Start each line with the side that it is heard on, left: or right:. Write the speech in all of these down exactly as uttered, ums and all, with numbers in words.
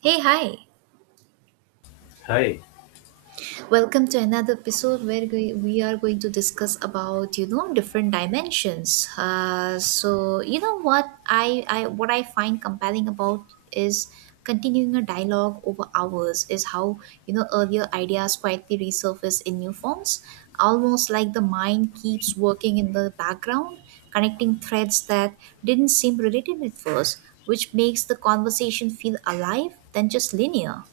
right: Hey, hi.
left: Hi.
right: Welcome to another episode where we we are going to discuss about, you know, different dimensions. Uh, so, you know what I, I what I find compelling about is continuing a dialogue over hours is how, you know, earlier ideas quietly resurface in new forms, almost like the mind keeps working in the background, connecting threads that didn't seem related at first, which makes the conversation feel alive than just linear.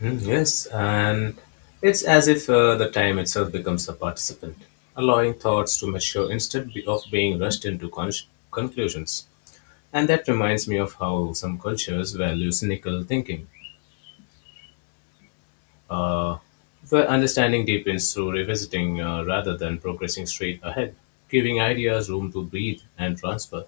left: Mm, yes, and it's as if uh, the time itself becomes a participant, allowing thoughts to mature instead be- of being rushed into con- conclusions. And that reminds me of how some cultures value cynical thinking, uh, where understanding deepens through revisiting uh, rather than progressing straight ahead, giving ideas room to breathe and transfer.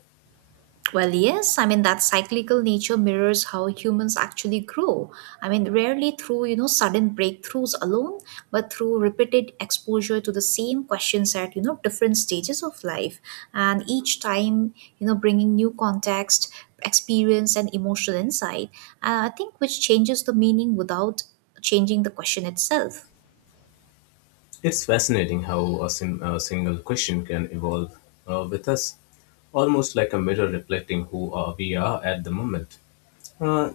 right: Well, yes, I mean that cyclical nature mirrors how humans actually grow. I mean, rarely through, you know, sudden breakthroughs alone, but through repeated exposure to the same questions at, you know, different stages of life. And each time, you know, bringing new context, experience, and emotional insight, uh, I think which changes the meaning without changing the question itself.
left: It's fascinating how a, sim- a single question can evolve uh, with us, almost like a mirror reflecting who uh, we are at the moment. Uh,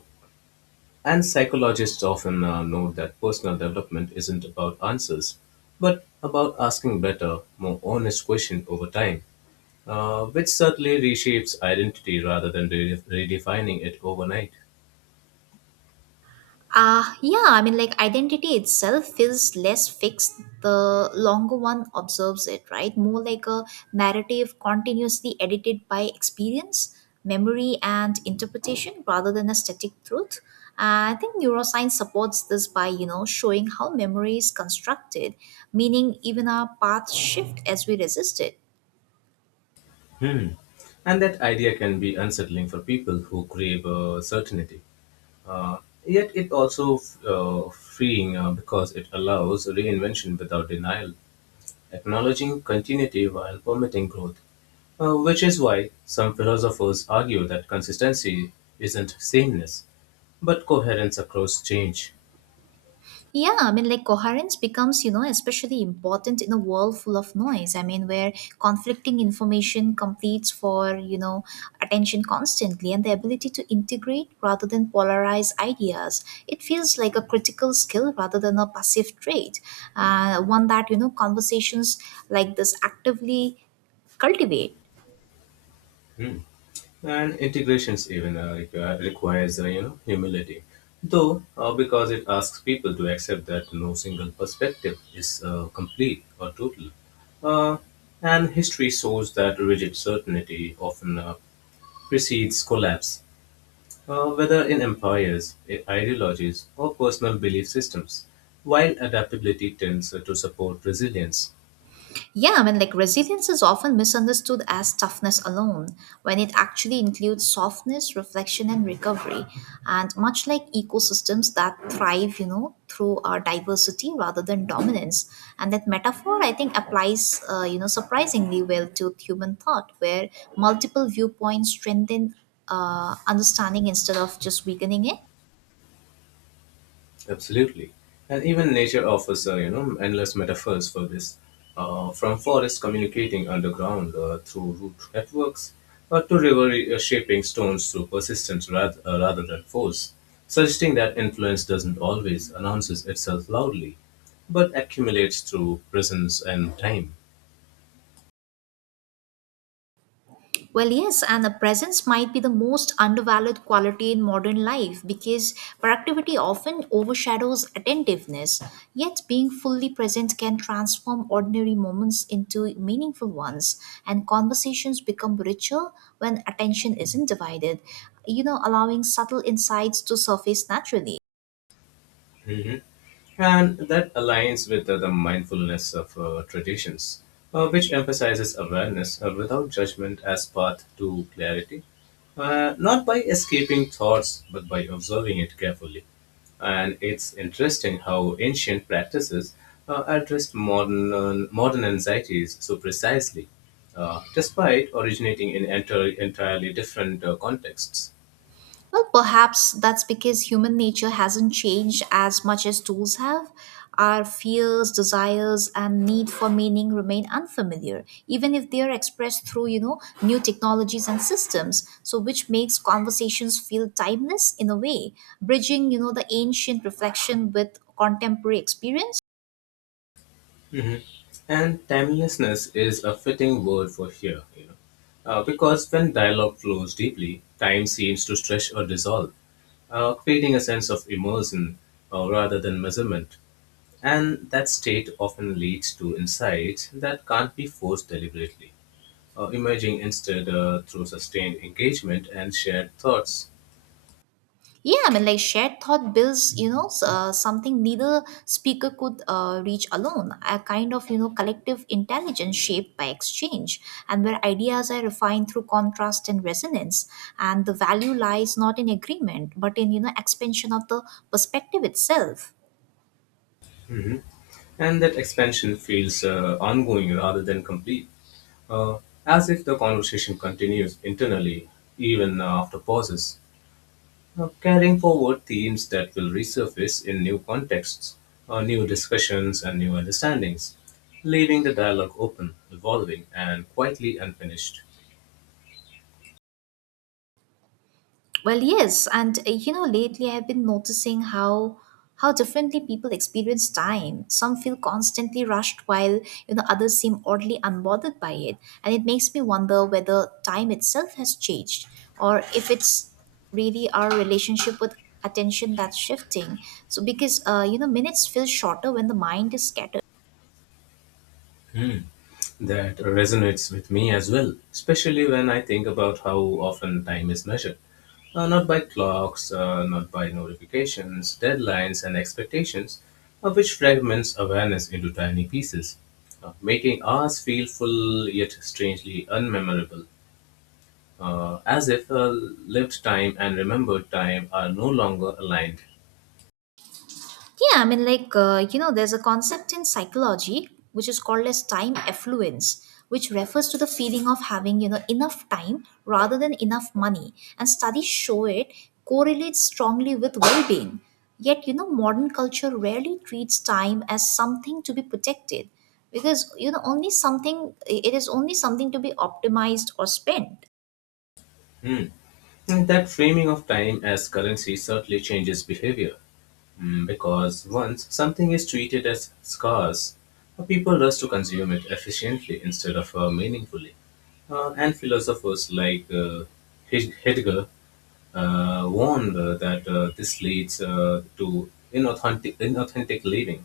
left: and psychologists often uh, note that personal development isn't about answers, but about asking better, more honest questions over time, uh, which certainly reshapes identity rather than re- redefining it overnight.
right: Uh, yeah, I mean, like identity itself feels less fixed the longer one observes it, right? More like a narrative continuously edited by experience, memory, and interpretation rather than a static truth. Uh, I think neuroscience supports this by, you know, showing how memory is constructed, meaning even our paths shift as we resist it.
left: Hmm. And that idea can be unsettling for people who crave uh, certainty. Uh, Yet it also uh, freeing uh, because it allows reinvention without denial, acknowledging continuity while permitting growth, uh, which is why some philosophers argue that consistency isn't sameness, but coherence across change.
right: Yeah, I mean, like coherence becomes, you know, especially important in a world full of noise. I mean, where conflicting information competes for, you know, attention constantly and the ability to integrate rather than polarize ideas. It feels like a critical skill rather than a passive trait, uh, one that, you know, conversations like this actively cultivate.
left: Hmm. And integrations even uh, require, requires uh, you know humility though uh, because it asks people to accept that no single perspective is uh, complete or total, uh, and history shows that rigid certainty often uh, precedes collapse, uh, whether in empires, i- ideologies, or personal belief systems, while adaptability tends uh, to support resilience.
right: Yeah, I mean, like resilience is often misunderstood as toughness alone, when it actually includes softness, reflection, and recovery. And much like ecosystems that thrive, you know, through our diversity rather than dominance. And that metaphor, I think, applies, uh, you know, surprisingly well to human thought, where multiple viewpoints strengthen uh, understanding instead of just weakening it.
left: Absolutely. And even nature offers, uh, you know, endless metaphors for this. Uh, from forests communicating underground uh, through root networks, uh, to river uh, shaping stones through persistence rather, uh, rather than force, suggesting that influence doesn't always announces itself loudly, but accumulates through presence and time.
right: Well, yes, and the presence might be the most undervalued quality in modern life because productivity often overshadows attentiveness. Yet, being fully present can transform ordinary moments into meaningful ones, and conversations become richer when attention isn't divided, you know, allowing subtle insights to surface naturally.
left: Mhm. And that aligns with uh, the mindfulness of uh, traditions, uh, which emphasizes awareness uh, without judgment as path to clarity, uh, not by escaping thoughts but by observing it carefully. And it's interesting how ancient practices uh, addressed modern uh, modern anxieties so precisely, uh, despite originating in enter- entirely different uh, contexts.
right: Well, perhaps that's because human nature hasn't changed as much as tools have. Our fears, desires, and need for meaning remain unfamiliar, even if they are expressed through, you know, new technologies and systems. So, which makes conversations feel timeless in a way, bridging, you know, the ancient reflection with contemporary experience.
left: Mhm. And timelessness is a fitting word for here, you know, uh, because when dialogue flows deeply, time seems to stretch or dissolve, uh, creating a sense of immersion uh, rather than measurement. And that state often leads to insights that can't be forced deliberately, uh, emerging instead uh, through sustained engagement and shared thoughts.
right: Yeah, I mean, like shared thought builds, you know, s- uh, something neither speaker could uh, reach alone. A kind of, you know, collective intelligence shaped by exchange, and where ideas are refined through contrast and resonance. And the value lies not in agreement, but in, you know, expansion of the perspective itself.
left: And that expansion feels uh, ongoing rather than complete, uh, as if the conversation continues internally even uh, after pauses, uh, carrying forward themes that will resurface in new contexts, uh, new discussions, and new understandings, leaving the dialogue open, evolving, and quietly unfinished.
right: Well, yes, and uh, you know, lately I've been noticing how how differently people experience time. Some feel constantly rushed, while you know others seem oddly unbothered by it, and it makes me wonder whether time itself has changed, or if it's really our relationship with attention that's shifting. So, because uh, you know, minutes feel shorter when the mind is scattered.
left: That resonates with me as well, especially when I think about how often time is measured. Uh, not by clocks, uh, not by notifications, deadlines, and expectations, uh, which fragments awareness into tiny pieces, uh, making ours feel full yet strangely unmemorable, uh, as if uh, lived time and remembered time are no longer aligned.
right: Yeah, I mean, like, uh, you know, there's a concept in psychology which is called as time affluence, which refers to the feeling of having, you know, enough time rather than enough money. And studies show it correlates strongly with well being. Yet, you know, modern culture rarely treats time as something to be protected because, you know, only something, it is only something to be optimized or spent.
left: Hmm. And that framing of time as currency certainly changes behavior. Mm, because once something is treated as scarce, uh, people rush to consume it efficiently instead of uh, meaningfully. Uh, and philosophers like uh, Hed- Heidegger uh, warned uh, that uh, this leads uh, to inauthentic, inauthentic living,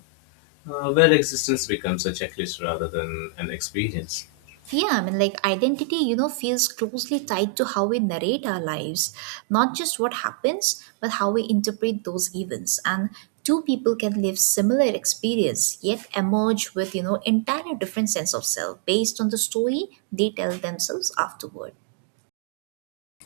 left: uh, where existence becomes a checklist rather than an experience.
right: Yeah, I mean, like identity, you know, feels closely tied to how we narrate our lives, not just what happens, but how we interpret those events. And two people can live similar experience yet emerge with, you know, entire different sense of self based on the story they tell themselves afterward.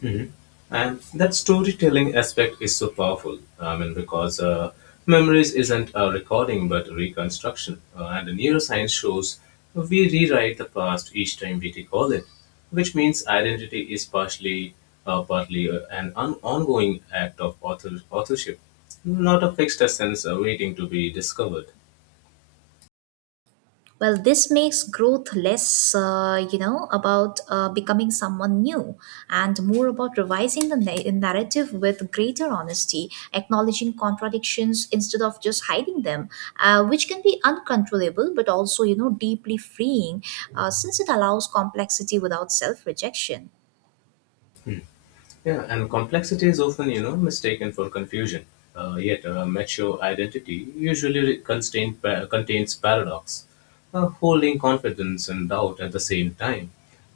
left: Mhm. And that storytelling aspect is so powerful. I mean, because uh, memories isn't a recording but a reconstruction. Uh, and the neuroscience shows we rewrite the past each time we recall it, which means identity is partially, uh, partly uh, an on- ongoing act of author- authorship, not a fixed essence uh, waiting to be discovered.
right: Well, this makes growth less, uh, you know, about uh, becoming someone new and more about revising the na- narrative with greater honesty, acknowledging contradictions instead of just hiding them, uh, which can be uncontrollable but also, you know, deeply freeing uh, since it allows complexity without self rejection.
left: Yeah, and complexity is often, you know, mistaken for confusion. Uh, yet, a mature identity usually re- contain, pa- contains paradox, uh, holding confidence and doubt at the same time.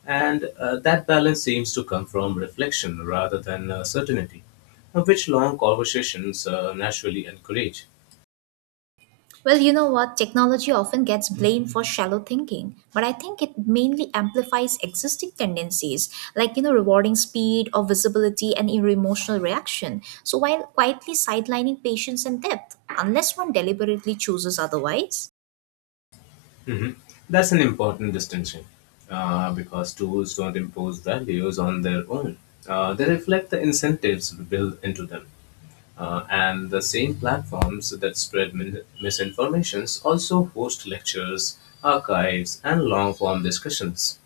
left: And uh, that balance seems to come from reflection rather than uh, certainty, uh, which long conversations uh, naturally encourage.
right: Well, you know what? Technology often gets blamed for shallow thinking, but I think it mainly amplifies existing tendencies, like, you know, rewarding speed or visibility and your emotional reaction. So while quietly sidelining patience and depth, unless one deliberately chooses otherwise.
left: Mhm. That's an important distinction uh, because tools don't impose values on their own, uh, they reflect the incentives built into them. Uh, and the same platforms that spread min- misinformations also host lectures, archives, and long form discussions.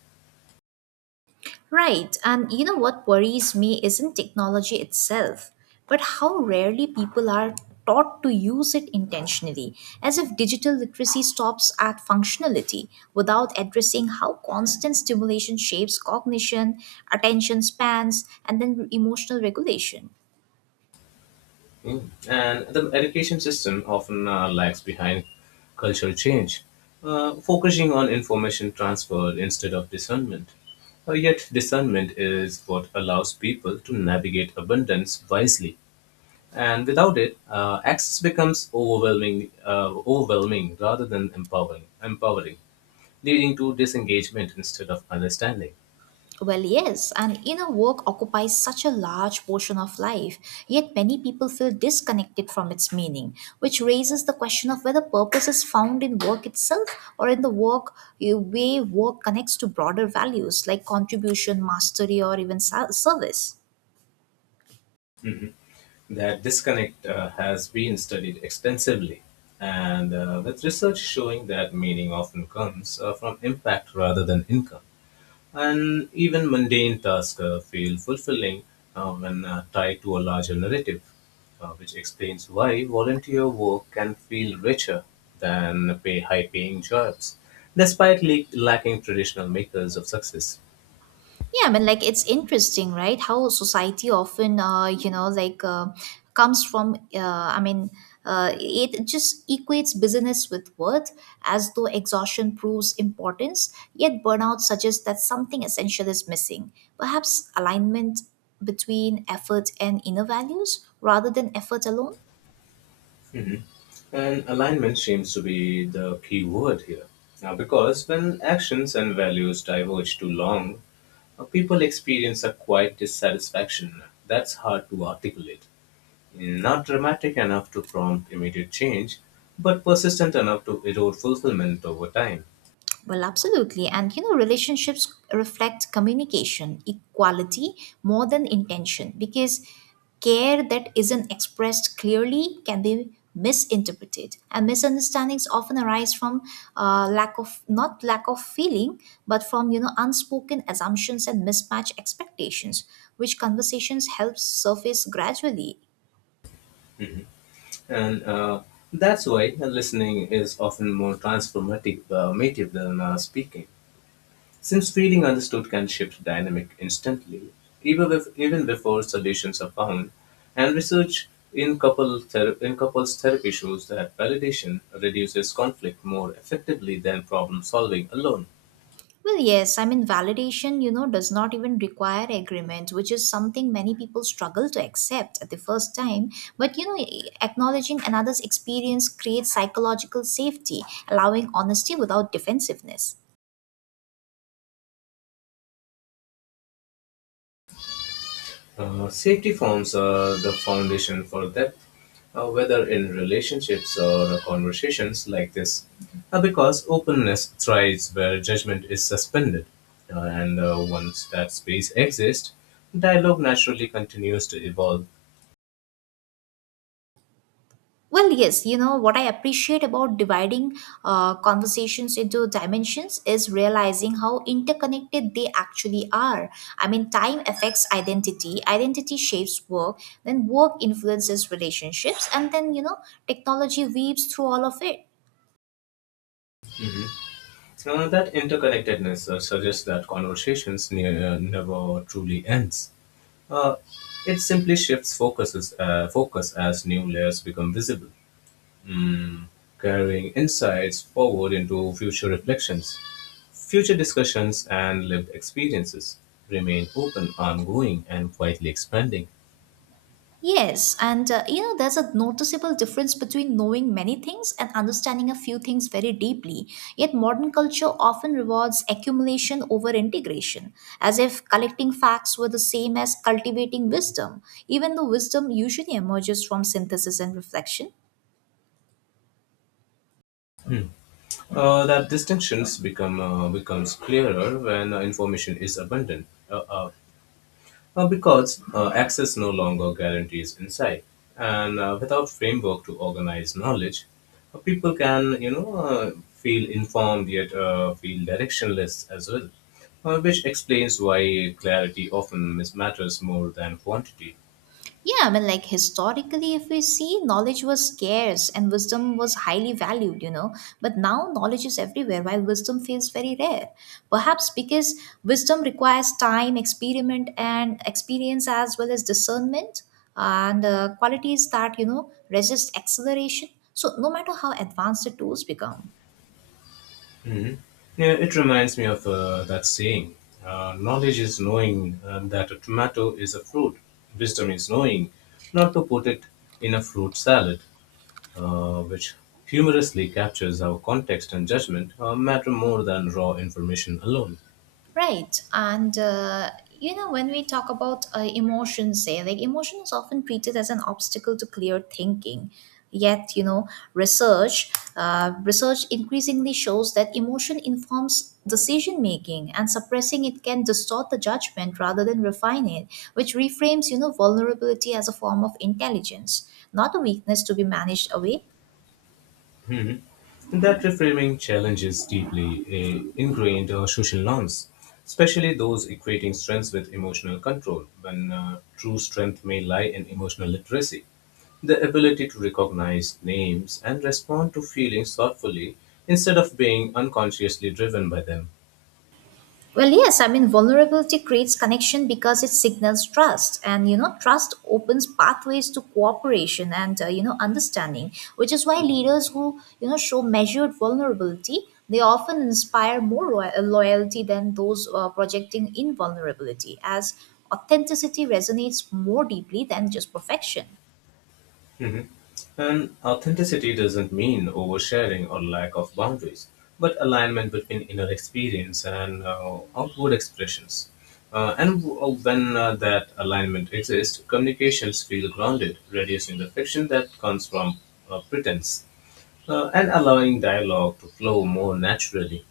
right: Right, and you know what worries me isn't technology itself, but how rarely people are taught to use it intentionally, as if digital literacy stops at functionality without addressing how constant stimulation shapes cognition, attention spans, and then emotional regulation.
left: Mm. And the education system often uh, lags behind cultural change, uh, focusing on information transfer instead of discernment. Uh, yet, discernment is what allows people to navigate abundance wisely. And without it, uh, access becomes overwhelming, uh, overwhelming rather than empowering. empowering. leading to disengagement instead of understanding.
right: Well, yes, and inner work occupies such a large portion of life, yet many people feel disconnected from its meaning, which raises the question of whether purpose is found in work itself or in the work eh, way work connects to broader values like contribution, mastery, or even ser- service.
left: That disconnect uh, has been studied extensively, and uh, with research showing that meaning often comes uh, from impact rather than income. And even mundane tasks uh, feel fulfilling uh, when uh, tied to a larger narrative, uh, which explains why volunteer work can feel richer than pay high paying jobs, despite le- lacking traditional makers of success.
right: Yeah, but like it's interesting, right? How society often, uh, you know, like uh, comes from. Uh, I mean, uh, it just equates business with worth, as though exhaustion proves importance. Yet burnout suggests that something essential is missing. Perhaps alignment between effort and inner values, rather than effort alone.
left: And alignment seems to be the key word here. Now, because when actions and values diverge too long, uh, people experience a quiet dissatisfaction that's hard to articulate. Not dramatic enough to prompt immediate change, but persistent enough to erode fulfillment over time.
right: Well, absolutely. And you know, relationships reflect communication, equality more than intention because care that isn't expressed clearly can be misinterpreted and misunderstandings often arise from uh, lack of not lack of feeling but from you know unspoken assumptions and mismatched expectations which conversations help surface gradually.
left: And uh, that's why listening is often more transformative uh, native than uh, speaking. Since feeling understood can shift dynamic instantly, even, if, even before solutions are found, and research in, couple ther- in couples therapy shows that validation reduces conflict more effectively than problem solving alone.
right: Well, yes, I mean, validation, you know, does not even require agreement, which is something many people struggle to accept at the first time. But, you know, e, acknowledging another's experience creates psychological safety, allowing honesty without defensiveness.
left: Uh, safety forms uh, the foundation for depth, uh, whether in relationships or conversations like this, Uh, because openness thrives where judgment is suspended. Uh, and uh, once that space exists, dialogue naturally continues to evolve.
right: Well, yes, you know, what I appreciate about dividing uh, conversations into dimensions is realizing how interconnected they actually are. I mean, time affects identity, identity shapes work, then work influences relationships, and then, you know, technology weaves through all of it.
left: Uh, that interconnectedness uh, suggests that conversations ne- uh, never truly ends. Uh, it simply shifts focuses, uh, focus as new layers become visible, carrying insights forward into future reflections. Future discussions and lived experiences remain open, ongoing, and quietly expanding.
right: Yes, and uh, you know, there's a noticeable difference between knowing many things and understanding a few things very deeply. Yet, modern culture often rewards accumulation over integration, as if collecting facts were the same as cultivating wisdom, even though wisdom usually emerges from synthesis and reflection.
left: Uh, that distinctions become uh, becomes clearer when uh, information is abundant. Uh, uh, Uh, because uh, access no longer guarantees insight, and uh, without framework to organize knowledge, uh, people can you know uh, feel informed yet uh, feel directionless as well, uh, which explains why clarity often mis- matters more than quantity.
right: Yeah, I mean, like historically, if we see, knowledge was scarce and wisdom was highly valued, you know. But now knowledge is everywhere while wisdom feels very rare. Perhaps because wisdom requires time, experiment, and experience as well as discernment and uh, qualities that, you know, resist acceleration. So, no matter how advanced the tools become.
left: Mhm. Yeah, it reminds me of uh, that saying, uh, knowledge is knowing uh, that a tomato is a fruit, wisdom is knowing not to put it in a fruit salad, uh, which humorously captures how context and judgment uh, matter more than raw information alone.
right: Right. And, uh, you know, when we talk about uh, emotions, say, like emotion is often treated as an obstacle to clear thinking. Yet, you know, research uh, research increasingly shows that emotion informs decision making, and suppressing it can distort the judgment rather than refine it, which reframes, you know, vulnerability as a form of intelligence, not a weakness to be managed away.
left: And that reframing challenges deeply eh, ingrained uh, social norms, especially those equating strengths with emotional control, when uh, true strength may lie in emotional literacy. The ability to recognize names and respond to feelings thoughtfully instead of being unconsciously driven by them.
right: Well, yes, I mean, vulnerability creates connection because it signals trust. And, you know, trust opens pathways to cooperation and, uh, you know, understanding, which is why leaders who, you know, show measured vulnerability, they often inspire more lo- uh, loyalty than those uh, projecting invulnerability, as authenticity resonates more deeply than just perfection.
left: And authenticity doesn't mean oversharing or lack of boundaries, but alignment between inner experience and uh, outward expressions. Uh, and w- uh, when uh, that alignment exists, communications feel grounded, reducing the friction that comes from uh, pretense uh, and allowing dialogue to flow more naturally.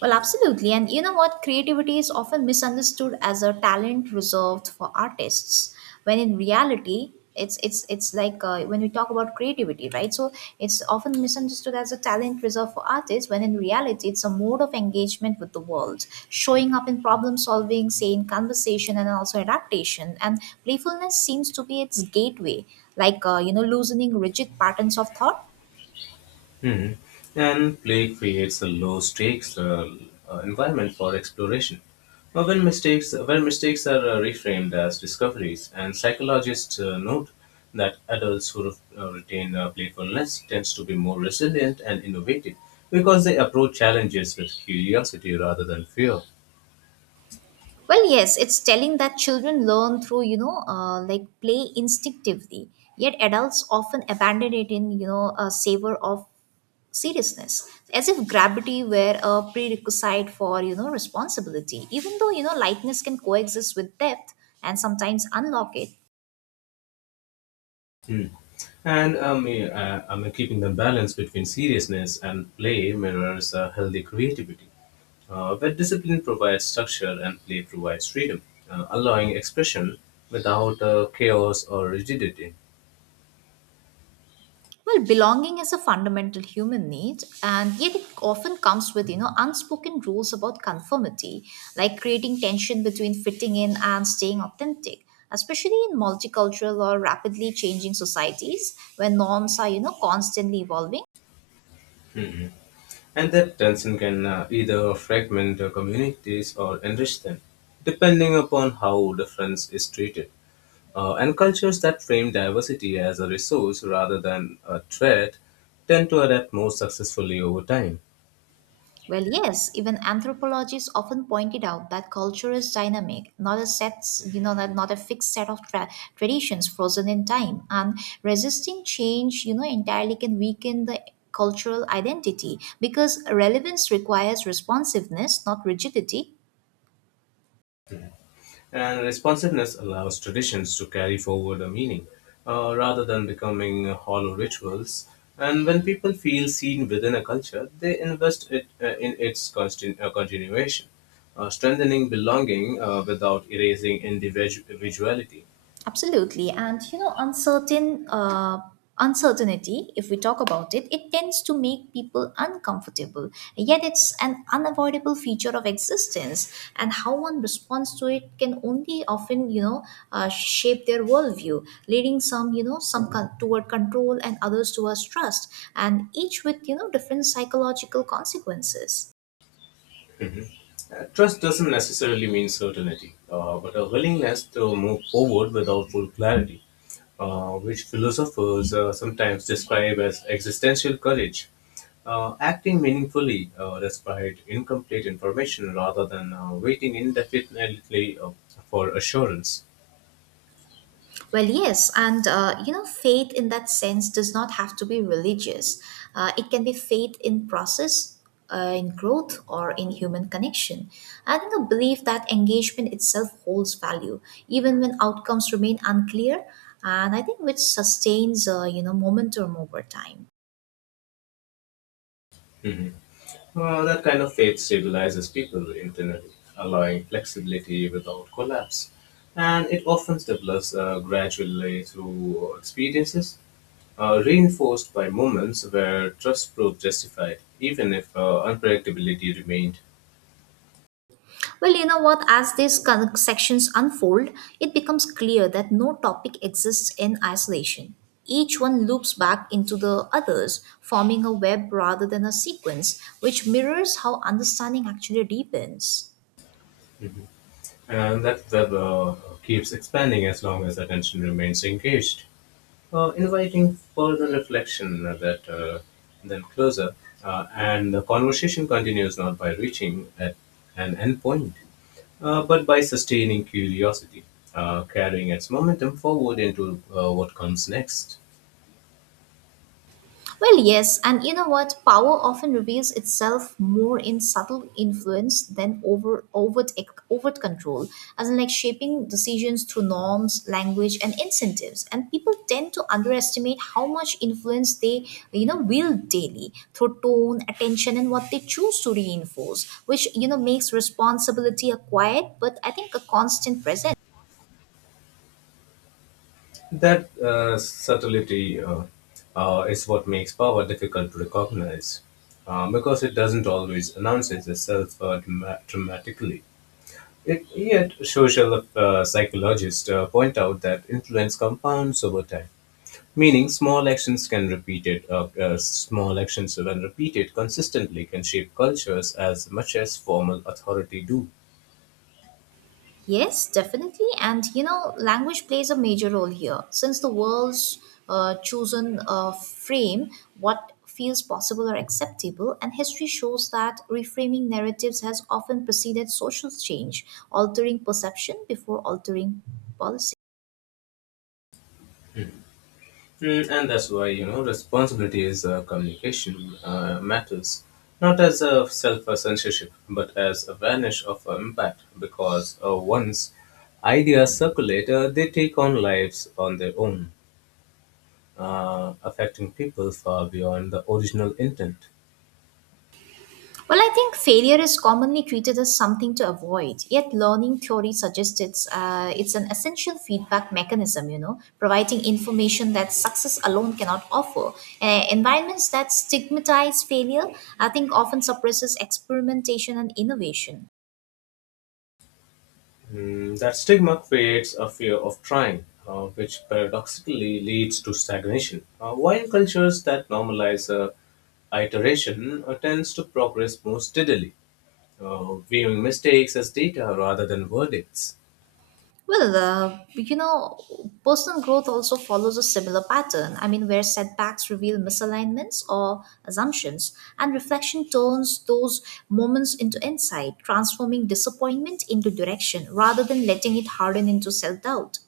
right: Well, absolutely. And you know what? Creativity is often misunderstood as a talent reserved for artists, when in reality, it's it's it's like uh, when we talk about creativity, right? So it's often misunderstood as a talent reserved for artists, when in reality, it's a mode of engagement with the world, showing up in problem solving, say in conversation, and also adaptation. And playfulness seems to be its gateway, like uh, you know, loosening rigid patterns of thought.
left: Hmm. And play creates a low stakes uh, uh, environment for exploration. Uh, When mistakes, when mistakes are uh, reframed as discoveries, and psychologists uh, note that adults who re- uh, retain uh, playfulness tends to be more resilient and innovative because they approach challenges with curiosity rather than fear.
right: Well, yes, it's telling that children learn through, you know, uh, like play instinctively. Yet adults often abandon it in, you know, a savor of seriousness, as if gravity were a prerequisite for, you know, responsibility. Even though, you know, lightness can coexist with depth and sometimes unlock it.
left: Hmm. And um, yeah, uh, I mean, keeping the balance between seriousness and play mirrors uh, healthy creativity. Uh, but discipline provides structure and play provides freedom, uh, allowing expression without uh, chaos or rigidity.
right: Well, belonging is a fundamental human need, and yet it often comes with, you know, unspoken rules about conformity, like creating tension between fitting in and staying authentic, especially in multicultural or rapidly changing societies where norms are, you know, constantly evolving.
left: And that tension can uh, either fragment uh, communities or enrich them, depending upon how difference is treated. Uh, and cultures that frame diversity as a resource rather than a threat tend to adapt more successfully over time.
right: Well, yes, even anthropologists often pointed out that culture is dynamic, not a set, you know, not, not a fixed set of tra- traditions frozen in time. And resisting change, you know, entirely can weaken the cultural identity because relevance requires responsiveness, not rigidity.
left: And responsiveness allows traditions to carry forward a meaning uh, rather than becoming hollow rituals. And when people feel seen within a culture, they invest it uh, in its constant, uh, continuation, uh, strengthening belonging uh, without erasing individu- individuality.
right: Absolutely. And you know, uncertain uh, uncertainty, if we talk about it, it tends to make people uncomfortable. Yet it's an unavoidable feature of existence. And how one responds to it can only often, you know, uh, shape their worldview, leading some, you know, some con- toward control and others towards trust, and each with, you know, different psychological consequences.
left: Uh, Trust doesn't necessarily mean certainty, uh, but a willingness to move forward without full clarity, uh, which philosophers uh, sometimes describe as existential courage. Uh, acting meaningfully uh, despite incomplete information rather than uh, waiting indefinitely uh, for assurance.
right: Well, yes, and uh, you know, faith in that sense does not have to be religious. Uh, it can be faith in process, uh, in growth, or in human connection. And you know, belief that engagement itself holds value, even when outcomes remain unclear. And I think which sustains, uh, you know, momentum over time.
left: Uh, that kind of faith stabilizes people internally, allowing flexibility without collapse. And it often develops uh, gradually through experiences, uh, reinforced by moments where trust proved justified, even if uh, unpredictability remained.
right: Well, you know what? As these con- sections unfold, it becomes clear that no topic exists in isolation. Each one loops back into the others, forming a web rather than a sequence, which mirrors how understanding actually deepens.
left: And that web uh, keeps expanding as long as attention remains engaged, uh, inviting further reflection uh, that uh, then closer, uh, and the conversation continues not by reaching at an end point, uh, but by sustaining curiosity, uh, carrying its momentum forward into uh, what comes next.
right: Well, yes, and you know what? Power often reveals itself more in subtle influence than over overt e, overt control, as in like shaping decisions through norms, language, and incentives. And people tend to underestimate how much influence they you know wield daily through tone, attention, and what they choose to reinforce, which you know makes responsibility a quiet, but I think a constant presence.
left: That uh, subtlety uh, uh, is what makes power difficult to recognize, uh, because it doesn't always announce itself uh, dramatically. It, yet, social uh, psychologists uh, point out that influence compounds over time, meaning small actions can repeated, uh, uh, small actions when repeated consistently can shape cultures as much as formal authority do.
right: Yes, definitely. And you know, language plays a major role here. Since the world's uh, chosen uh, frame what feels possible or acceptable, and history shows that reframing narratives has often preceded social change, altering perception before altering policy.
left: Mm, and that's why you know responsibility is uh, communication uh, matters, not as a self censorship, but as awareness of uh, impact. Because uh, once ideas circulate, uh, they take on lives on their own, uh, affecting people far beyond the original intent.
right: Well, I think failure is commonly treated as something to avoid, yet learning theory suggests it's, uh, it's an essential feedback mechanism, you know, providing information that success alone cannot offer. Uh, environments that stigmatize failure, I think, often suppresses experimentation and innovation.
left: Mm, that stigma creates a fear of trying, uh, which paradoxically leads to stagnation. Uh, while cultures that normalize uh, iteration uh, tends to progress more steadily, uh, viewing mistakes as data rather than verdicts.
right: Well, uh, you know, personal growth also follows a similar pattern. I mean, where setbacks reveal misalignments or assumptions, and reflection turns those moments into insight, transforming disappointment into direction rather than letting it harden into self doubt.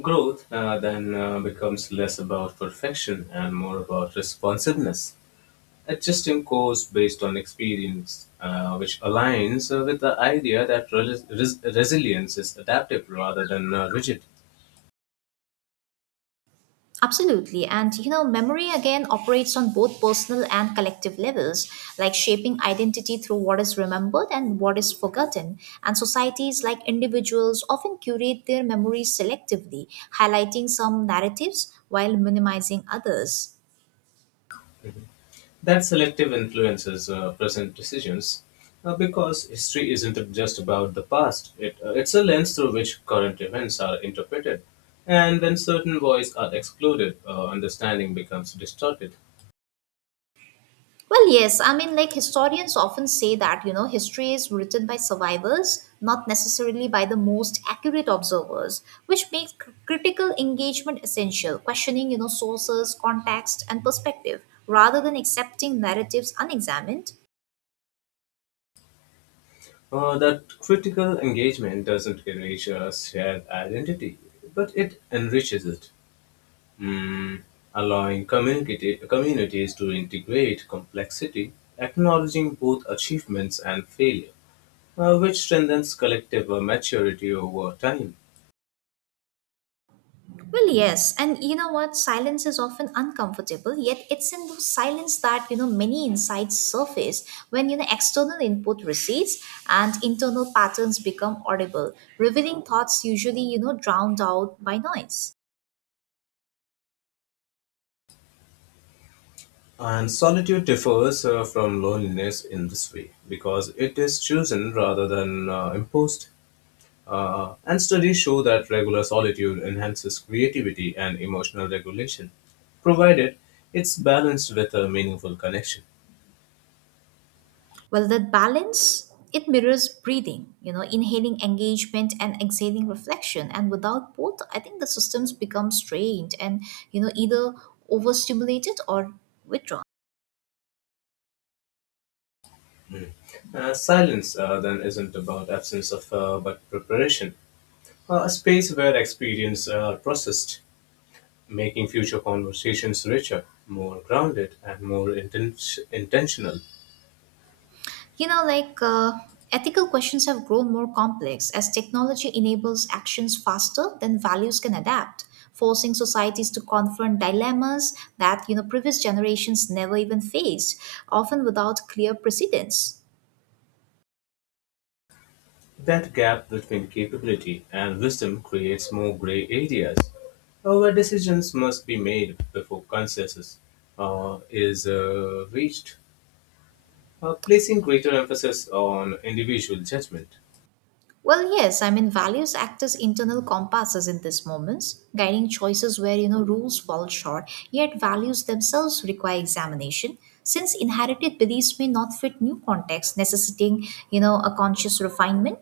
left: Growth uh, then uh, becomes less about perfection and more about responsiveness, adjusting course based on experience, uh, which aligns uh, with the idea that res- res- resilience is adaptive rather than uh, rigid.
right: Absolutely. And you know, memory again operates on both personal and collective levels, like shaping identity through what is remembered and what is forgotten. And societies, like individuals, often curate their memories selectively, highlighting some narratives while minimizing others.
left: That selective influences uh, present decisions uh, because history isn't just about the past, it, uh, it's a lens through which current events are interpreted. And when certain voices are excluded, uh, understanding becomes distorted.
right: Well, yes. I mean, like historians often say that, you know, history is written by survivors, not necessarily by the most accurate observers, which makes cr- critical engagement essential, questioning, you know, sources, context, and perspective, rather than accepting narratives unexamined.
left: Uh, that critical engagement doesn't erase a shared identity, but it enriches it. Mm, allowing community, communities to integrate complexity, acknowledging both achievements and failure, uh, which strengthens collective uh, maturity over time.
right: Well, yes. And you know what? Silence is often uncomfortable, yet it's in those silence that, you know, many insights surface when, you know, external input recedes and internal patterns become audible, revealing thoughts usually, you know, drowned out by noise.
left: And solitude differs uh, from loneliness in this way because it is chosen rather than uh, imposed. Uh, and studies show that regular solitude enhances creativity and emotional regulation, provided it's balanced with a meaningful connection.
right: Well, that balance, it mirrors breathing, you know, inhaling engagement and exhaling reflection. And without both, I think the systems become strained and, you know, either overstimulated or withdrawn.
left: Uh, silence uh, then isn't about absence of uh, but preparation, uh, a space where experience uh, are processed, making future conversations richer, more grounded, and more inten- intentional.
right: You know, like uh, ethical questions have grown more complex as technology enables actions faster than values can adapt, forcing societies to confront dilemmas that, you know, previous generations never even faced, often without clear precedents.
left: That gap between capability and wisdom creates more gray areas uh, where decisions must be made before consensus uh, is uh, reached, uh, placing greater emphasis on individual judgment.
right: Well, yes, I mean, values act as internal compasses in these moments, guiding choices where, you know, rules fall short, yet values themselves require examination, since inherited beliefs may not fit new contexts, necessitating, you know, a conscious refinement.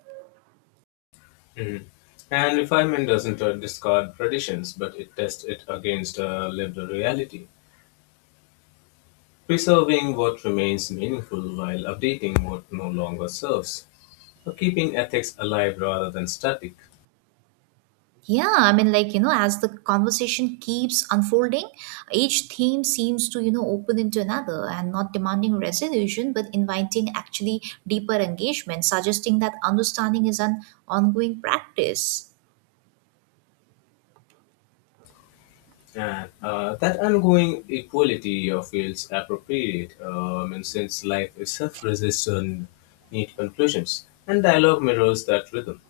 left: Mm. And refinement doesn't uh, discard traditions, but it tests it against uh, lived reality, preserving what remains meaningful while updating what no longer serves, or keeping ethics alive rather than static.
right: Yeah, I mean, like, you know, as the conversation keeps unfolding, each theme seems to, you know, open into another and not demanding resolution, but inviting actually deeper engagement, suggesting that understanding is an ongoing practice.
left: And uh, that ongoing equality uh, feels appropriate, um, and since life itself resists on neat conclusions, and dialogue mirrors that rhythm.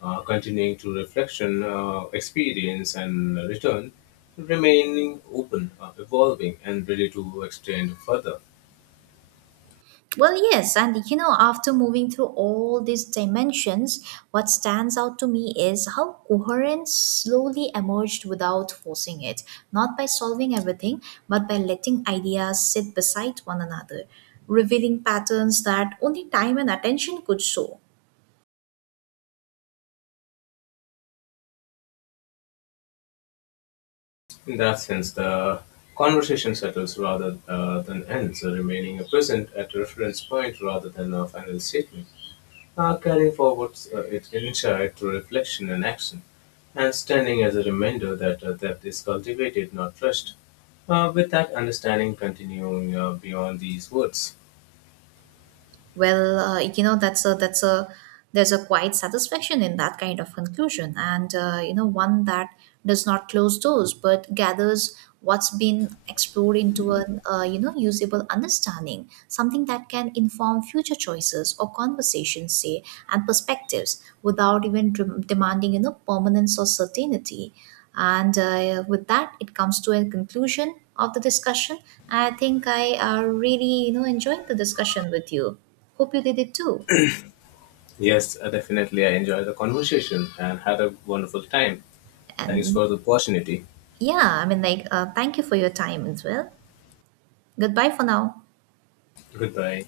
left: Uh, continuing to reflection, uh, experience, and return, remaining open, uh, evolving, and ready to extend further.
right: Well, yes, and you know, after moving through all these dimensions, what stands out to me is how coherence slowly emerged without forcing it, not by solving everything, but by letting ideas sit beside one another, revealing patterns that only time and attention could show.
left: In that sense, the conversation settles rather uh, than ends, remaining a present at a reference point rather than a final statement. Uh, carrying forwards uh, its insight through reflection and action, and standing as a reminder that uh, depth is cultivated, not rushed. Uh, with that understanding continuing uh, beyond these words.
right: Well, uh, you know that's a that's a there's a quiet satisfaction in that kind of conclusion, and uh, you know one that does not close doors but gathers what's been explored into an uh, you know usable understanding, something that can inform future choices or conversations, say, and perspectives without even dem- demanding you know permanence or certainty. And uh, with that, it comes to a conclusion of the discussion. I think I uh, really you know enjoyed the discussion with you. Hope you did it too.
left: Yes, uh, definitely, I enjoyed the conversation and had a wonderful time. Thanks
right: And
left: for the opportunity.
right: yeah, I mean, like, uh, thank you for your time as well. Goodbye for now.
left: Goodbye.